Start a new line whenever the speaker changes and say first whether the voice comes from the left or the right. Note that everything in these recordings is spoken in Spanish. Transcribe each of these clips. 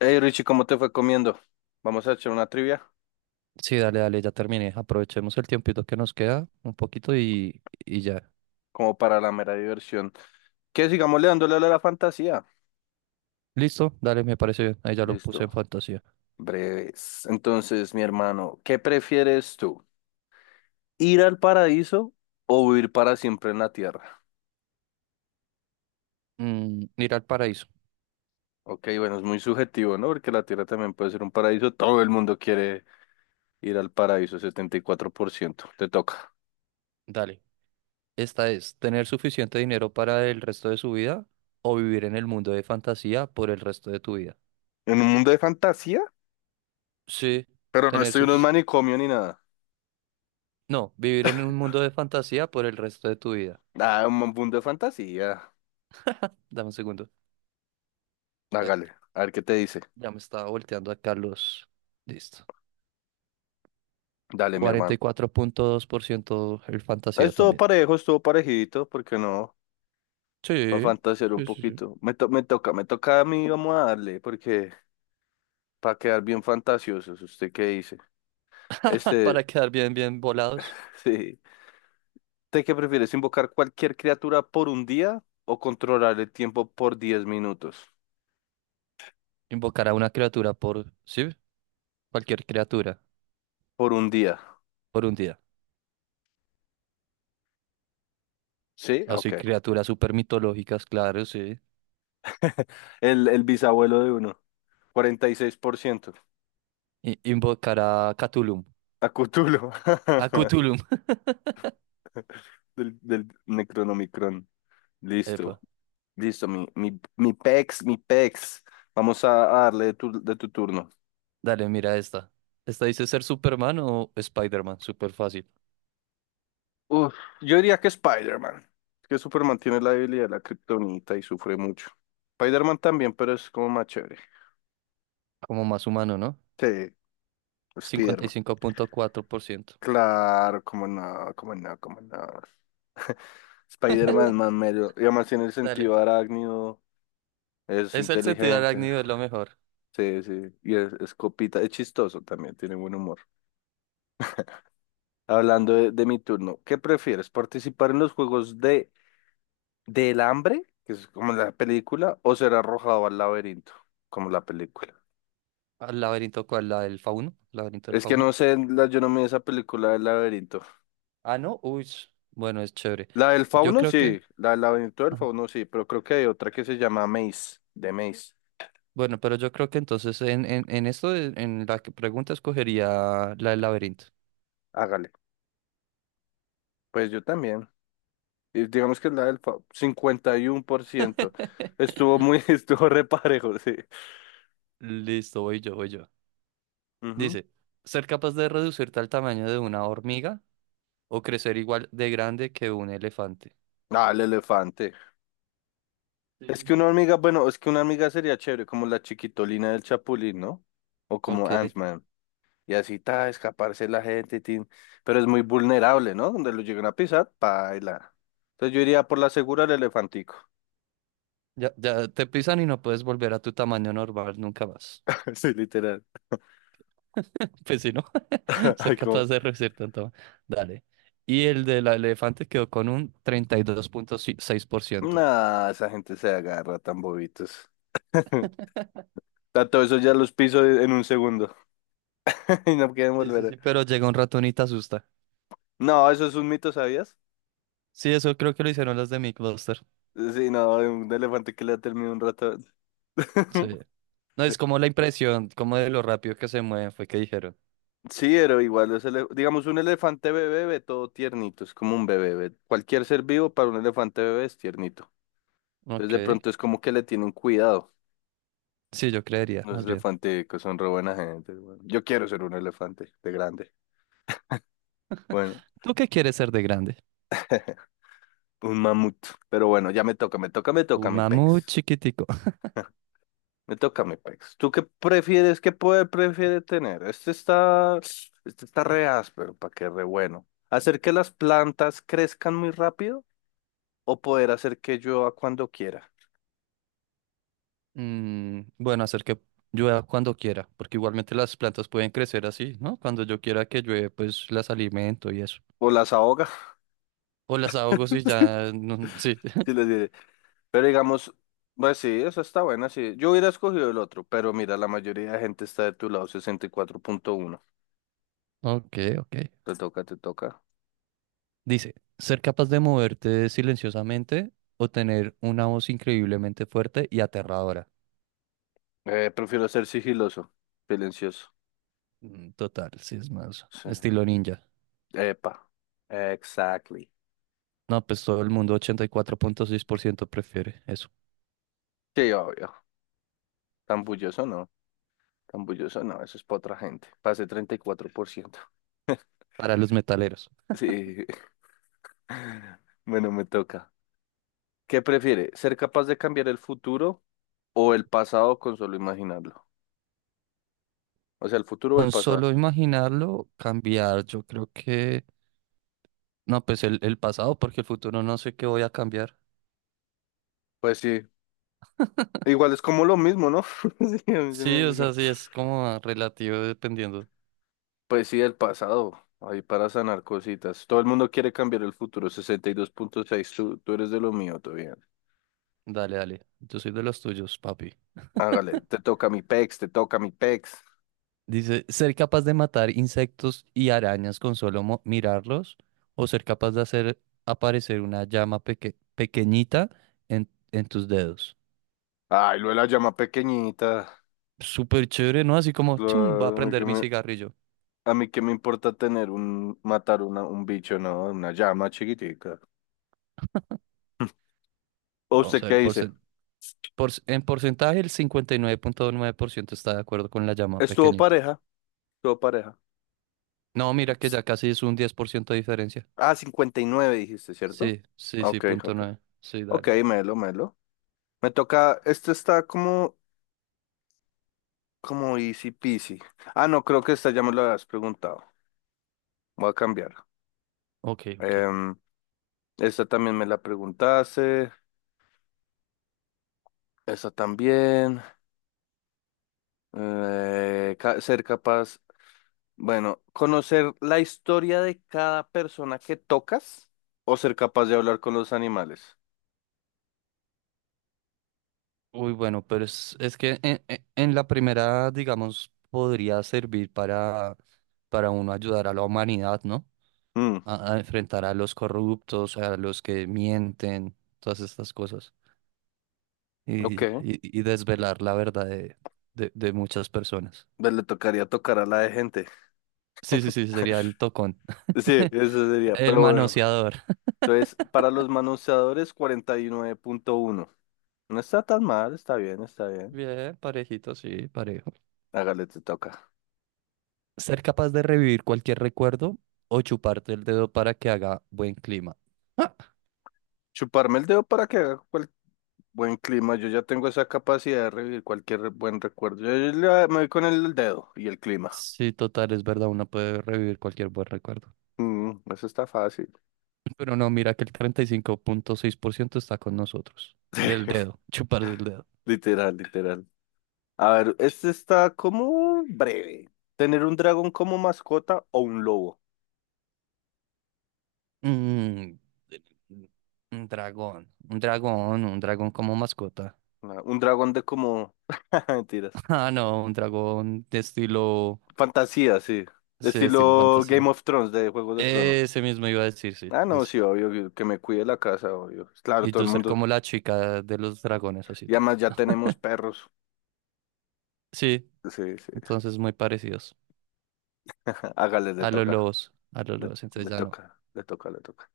left: Hey Richie, ¿cómo te fue comiendo? Vamos a echar una trivia
right: Sí, dale, dale, ya terminé. Aprovechemos el tiempito que nos queda un poquito y ya.
left: como para la mera diversión. Que sigamos le dándole a la fantasía.
right: Listo, dale, me parece bien. Ahí ya lo puse en
left: Listo,
right: fantasía.
left: breves. Entonces, mi hermano, ¿qué prefieres tú? ¿Ir al paraíso o vivir para siempre en la tierra?
right: Mm, ir al paraíso.
left: Ok, bueno, es muy subjetivo, ¿no? Porque la tierra también puede ser un paraíso. Todo el mundo quiere ir al paraíso, 74%. Te toca.
right: Dale. Esta es tener suficiente dinero para el resto de su vida o vivir en el mundo de fantasía por el resto de tu vida.
left: En un mundo de fantasía,
right: Sí,
left: pero no
right: tener
left: estoy en un
right: suficiente.
left: manicomio ni nada.
right: No, vivir en un mundo de fantasía por el resto de tu vida.
left: Ah, un mundo de fantasía.
right: Dame un segundo. Ay,
left: Hágale, a ver qué te dice.
right: ya me estaba volteando a Carlos. Listo.
left: Dale, mi
right: Cuarenta
left: hermano.
right: y cuatro punto dos por ciento el fantasía
left: Estuvo
right: también.
left: parejo, estuvo parejito, porque no, para
right: Sí,
left: fantasear un
right: sí, sí, sí.
left: poquito. Me toca, me toca a mí, vamos a darle, porque para quedar bien fantasiosos, ¿usted qué dice? Este,
right: Para quedar bien, bien volados,
left: sí. ¿Usted qué prefieres, invocar cualquier criatura por un día o controlar el tiempo por diez minutos?
right: invocar a una criatura por, sí, cualquier criatura
left: Por un día.
right: por un día.
left: ¿Sí?
right: Así,
left: Ok.
right: criaturas super mitológicas, claro, sí.
left: El bisabuelo de uno, 46%.
right: Invocar a Cthulhu.
left: A Cthulhu,
right: A Cthulhu.
left: del Necronomicron. Listo.
right: Epa,
left: Listo, mi pex, mi pex. Vamos a darle de tu turno.
right: dale, mira esta. Esta dice ser Superman o Spider-Man, súper fácil.
left: Uf, yo diría que Spider-Man. Es que Superman tiene la debilidad de la kriptonita y sufre mucho. Spider-Man también, pero es como más chévere.
right: Como más humano, ¿no?
left: Sí,
right: cincuenta y
left: Spider-Man.
right: cinco punto cuatro por ciento
left: Claro, como no, como no, como no. Spider-Man es más mero. Y además tiene el
right: Dale.
left: sentido arácnido. Es
right: Es el sentido
left: inteligente.
right: arácnido, es lo mejor.
left: Sí, sí. Y es copita. Es chistoso también. Tiene buen humor. Hablando de mi turno, ¿qué prefieres? ¿Participar en los juegos de del hambre, que es como la película, o ser arrojado al laberinto, como la película?
right: ¿Al laberinto cuál? ¿La del fauno? ¿Laberinto del
left: Es que
right: fauno?
left: no sé, yo no me vi esa película del laberinto.
right: Ah, no. Uy, bueno, es chévere.
left: La del
right: Yo
left: fauno,
right: creo que.
left: sí, la del laberinto del fauno, sí, pero creo que hay otra que se llama Maze, de Maze.
right: Bueno, pero yo creo que entonces en esto, en la que pregunta, escogería la del laberinto.
left: Hágale. Pues yo también. Y digamos que la del fauno, 51%. Estuvo muy, estuvo reparejo, sí.
right: Listo, voy yo, voy yo.
left: Ujú.
right: Dice, ser capaz de reducirte al tamaño de una hormiga o crecer igual de grande que un elefante.
left: Ah, el elefante.
right: Sí,
left: Es
right: sí,
left: que una
right: sí.
left: hormiga, bueno, es que una hormiga sería chévere, como la chiquitolina del Chapulín, ¿no? O como
right: Ok,
left: Ant-Man. Y así, ta, escaparse la gente, tin. Pero es muy vulnerable, ¿no? Donde lo lleguen a pisar, paila. Entonces yo iría por la segura el elefantico.
right: ya, ya te pisan y no puedes volver a tu tamaño normal nunca más.
left: Sí, literal.
right: Pues si, ¿no?
left: Ay,
right: Ser capaz
left: como...
right: de reducir tanto. Dale. Y el del elefante quedó con un 32,6%.
left: Nah, esa gente se agarra tan bobitos. Tanto eso ya los piso en un segundo. Y no quieren
right: Sí, sí,
left: volver.
right: sí. Pero llega un ratón y te asusta.
left: No, eso es un mito, ¿sabías?
right: Sí, eso creo que lo hicieron los de MythBusters.
left: Sí, no, de un elefante que le ha terminado un rato.
right: Sí. No, es como la impresión, como de lo rápido que se mueven, fue que dijeron.
left: Sí, pero igual, digamos, un elefante bebé ve todo tiernito, es como un bebé, cualquier ser vivo para un elefante bebé es tiernito. Entonces de
right: Ok.
left: pronto es como que le tienen cuidado.
right: Sí, yo creería,
left: Los
right: más bien.
left: elefantes que son re buena gente. Bueno. Yo quiero ser un elefante de grande. Bueno,
right: ¿Tú qué quieres ser de grande?
left: un mamut. Pero bueno, ya me toca, me
right: Un
left: toca mi
right: mamut
left: pex.
right: chiquitico.
left: Me toca mi pex. ¿Tú qué prefieres, qué poder prefieres tener? Este está re áspero, para que re bueno. ¿Hacer que las plantas crezcan muy rápido o poder hacer que llueva cuando quiera?
right: Mm, bueno, hacer que llueva cuando quiera, porque igualmente las plantas pueden crecer así, ¿no? Cuando yo quiera que llueve, pues las alimento y eso.
left: O las ahoga,
right: O las ahogo si ya... sí.
left: si les diré. Pero digamos, pues sí, eso está buena, sí. Yo hubiera escogido el otro, pero mira, la mayoría de gente está de tu lado, 64.1.
right: Ok, ok.
left: Te toca, te toca.
right: Dice, ser capaz de moverte silenciosamente o tener una voz increíblemente fuerte y aterradora.
left: Prefiero ser sigiloso, silencioso.
right: Mm, total, sí, es más
left: Sí.
right: estilo ninja.
left: Epa. Exactly.
right: No, pues todo el mundo, 84,6% prefiere eso.
left: Sí, obvio. Tan bulloso no. Tan bulloso no, eso es para otra gente. Pasé 34%.
right: Para los metaleros.
left: Sí. Bueno, me toca. ¿Qué prefiere? ¿Ser capaz de cambiar el futuro o el pasado con solo imaginarlo? O sea, el futuro o el
right: Con
left: pasado.
right: solo imaginarlo, cambiar, yo creo que... No, pues el pasado, porque el futuro no sé qué voy a cambiar.
left: Pues sí, igual es como lo mismo, ¿no? Sí, a mí se me
right: Sí, o
left: hace como-
right: sea, sí, es como relativo dependiendo.
left: Pues sí, el pasado, ahí para sanar cositas. Todo el mundo quiere cambiar el futuro, 62.6 tú, tú eres de lo mío, todo bien.
right: Dale, dale. Yo soy de los tuyos, papi.
left: Hágale, te toca mi pex, te toca mi pex.
right: Dice, ser capaz de matar insectos y arañas con solo mirarlos o ser capaz de hacer aparecer una llama pequeñita en tus dedos.
left: Ay, lo de la llama pequeñita.
right: Súper chévere, ¿no? Así como, chum, va a
left: Claro,
right: prender mi cigarrillo.
left: a mí qué me importa tener un, matar una, un bicho, ¿no? Una llama chiquitica. ¿O
right: Vamos
left: usted
right: a
left: qué
right: ver,
left: dice?
right: en porcentaje el 59,9% está de acuerdo con la llama
left: Estuvo
right: pequeñita.
left: pareja, estuvo pareja.
right: No, mira que ya casi es un 10% de diferencia.
left: Ah, 59 dijiste, ¿cierto?
right: Sí, sí, sí,
left: Ok,
right: punto
left: ok.
right: nueve. Sí,
left: Ok,
right: dale.
left: melo, melo. Me toca, como easy peasy. Ah, no, creo que esta ya me lo habías preguntado. Voy a cambiar.
right: Ok, ok.
left: Em, esta también me la preguntaste. Esta también. Ser capaz, bueno, conocer la historia de cada persona que tocas o ser capaz de hablar con los animales.
right: Uy, bueno, pero es que en la primera, digamos, podría servir para uno ayudar a la humanidad, ¿no?
left: Mm,
right: A enfrentar a los corruptos, a los que mienten, todas estas cosas. y, y-
left: ok.
right: y desvelar la verdad de, de muchas personas.
left: Pues le tocaría tocar a la de gente.
right: Sí, sí, sí, sería el tocón.
left: Sí, eso sería,
right: El
left: pero bueno.
right: manoseador.
left: Entonces, para los manoseadores, 49.1. No está tan mal, está bien, está bien.
right: Bien, parejito, sí, parejo.
left: Hágale, te toca.
right: Ser capaz de revivir cualquier recuerdo o chuparte el dedo para que haga buen clima. Ah,
left: Chuparme el dedo para que haga cual- Buen clima. Yo ya tengo esa capacidad de revivir buen recuerdo. Me voy con el dedo y el clima.
right: sí, total, es verdad, uno puede revivir cualquier buen recuerdo.
left: Mm, eso está fácil.
right: Pero no, mira que el 35.6% está con nosotros. Del dedo, chuparse el dedo.
left: Literal, literal. A ver, este está como breve. ¿Tener un dragón como mascota o un lobo?
right: Mm, un dragón, un dragón, un dragón como mascota.
left: Ah, un dragón de como... Mentiras.
right: Ah, no, un dragón de estilo,
left: Fantasía, sí.
right: sí, de estilo
left: Estilo Game
right: fantasía.
left: of Thrones, de Juegos de Tronos.
right: Ese mismo iba a decir, sí,
left: Ah, no,
right: ese.
left: sí, obvio, que me cuide la casa, obvio. Claro,
right: Y
left: todo
right: tú
left: el
right: ser
left: mundo.
right: como la chica de los dragones, así
left: Y
right: tal.
left: además ya tenemos perros.
right: Sí,
left: Sí, sí.
right: entonces muy parecidos
left: Hágale, le toca.
right: a los
left: Le,
right: lobos, entonces
left: le
right: ya no.
left: toca, le toca, le toca.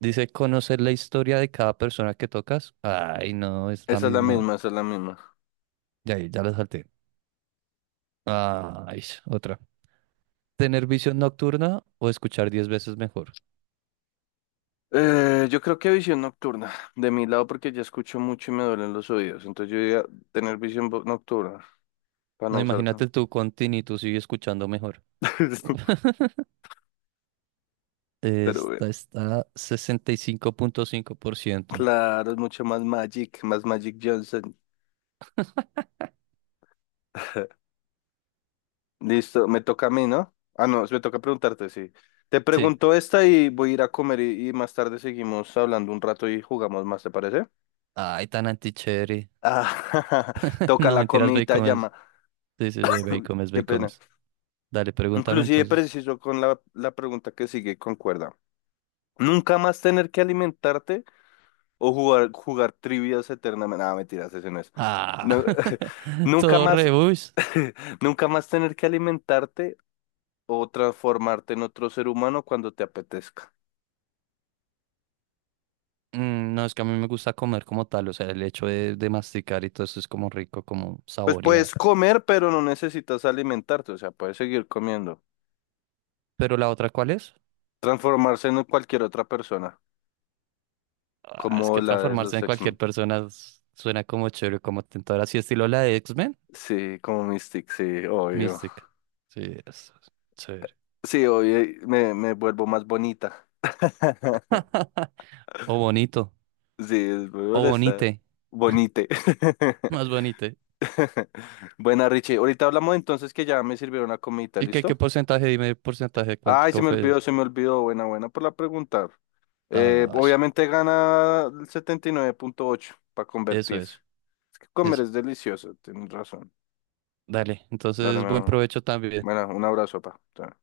right: Dice conocer la historia de cada persona que tocas. Ay, no, es la
left: Esa es la
right: misma.
left: misma, esa es la misma.
right: Ya, ahí, ya la salté. Ay, otra. ¿Tener visión nocturna o escuchar 10 veces mejor?
left: Yo creo que visión nocturna. De mi lado, porque ya escucho mucho y me duelen los oídos. Entonces yo diría tener nocturna, para
right: No,
left: no usar
right: imagínate
left: tanto.
right: tú con tinnitus y escuchando mejor.
left: Pero bueno.
right: Esta está 65.5%.
left: Claro, es mucho más Magic Johnson. Listo, me toca a mí, ¿no? Ah, no, me toca preguntarte, sí. Te
right: Sí.
left: pregunto esta y voy a ir a comer y, más tarde seguimos hablando un rato y jugamos más, ¿te parece?
right: Ay, tan anticheri.
left: Ah, toca
right: No,
left: la
right: mentiras, ve y
left: comidita
right: comes.
left: llama.
right: Sí, sí, sí, ve y comes, ve
left: Qué
right: y
left: pena.
right: comes. Dale, pregúntame
left: Inclusive
right: entonces.
left: preciso con la pregunta que sigue, concuerda. Nunca más tener que alimentarte o jugar trivias eternamente. Ah, mentiras, ese no es.
right: Ah,
left: No, nunca
right: todo
left: más,
right: rebus.
left: nunca más tener que alimentarte o transformarte en otro ser humano cuando te apetezca.
right: Mm, no, es que a mí me gusta comer como tal, o sea, el hecho de masticar y todo eso es como rico, como
left: Pues puedes
right: saborear.
left: comer, pero no necesitas alimentarte, o sea, puedes seguir comiendo.
right: Pero la otra, ¿cuál es?
left: Transformarse en cualquier otra persona,
right: Ah, es
left: como
right: que
left: la de
right: transformarse
left: los
right: en cualquier
left: X-Men.
right: persona suena como chévere, como tentador, así estilo la de X-Men.
left: Sí, como Mystic, sí, obvio.
right: Mystic. Sí, es chévere.
left: Sí, obvio, me vuelvo más bonita.
right: O bonito.
left: Sí, es muy
right: O
left: molesta.
right: Bonite,
left: Bonite.
right: más Bonite.
left: Buena, Richie. Ahorita hablamos entonces que ya me sirvieron la comidita,
right: ¿Y qué, qué
left: ¿listo?
right: porcentaje? Dime el porcentaje, cuánto,
left: Ay, se
right: cómo
left: me
right: fue
left: olvidó,
right: eso.
left: se me olvidó. Buena, buena por la pregunta.
right: Ah,
left: Obviamente gana el 79.8 para
right: eso,
left: convertirse.
right: eso,
left: Es que comer
right: eso.
left: es delicioso, tienes razón.
right: Dale,
left: Dale,
right: entonces
left: mi
right: buen
left: amor.
right: provecho también.
left: Bueno, un abrazo, pa. Chao.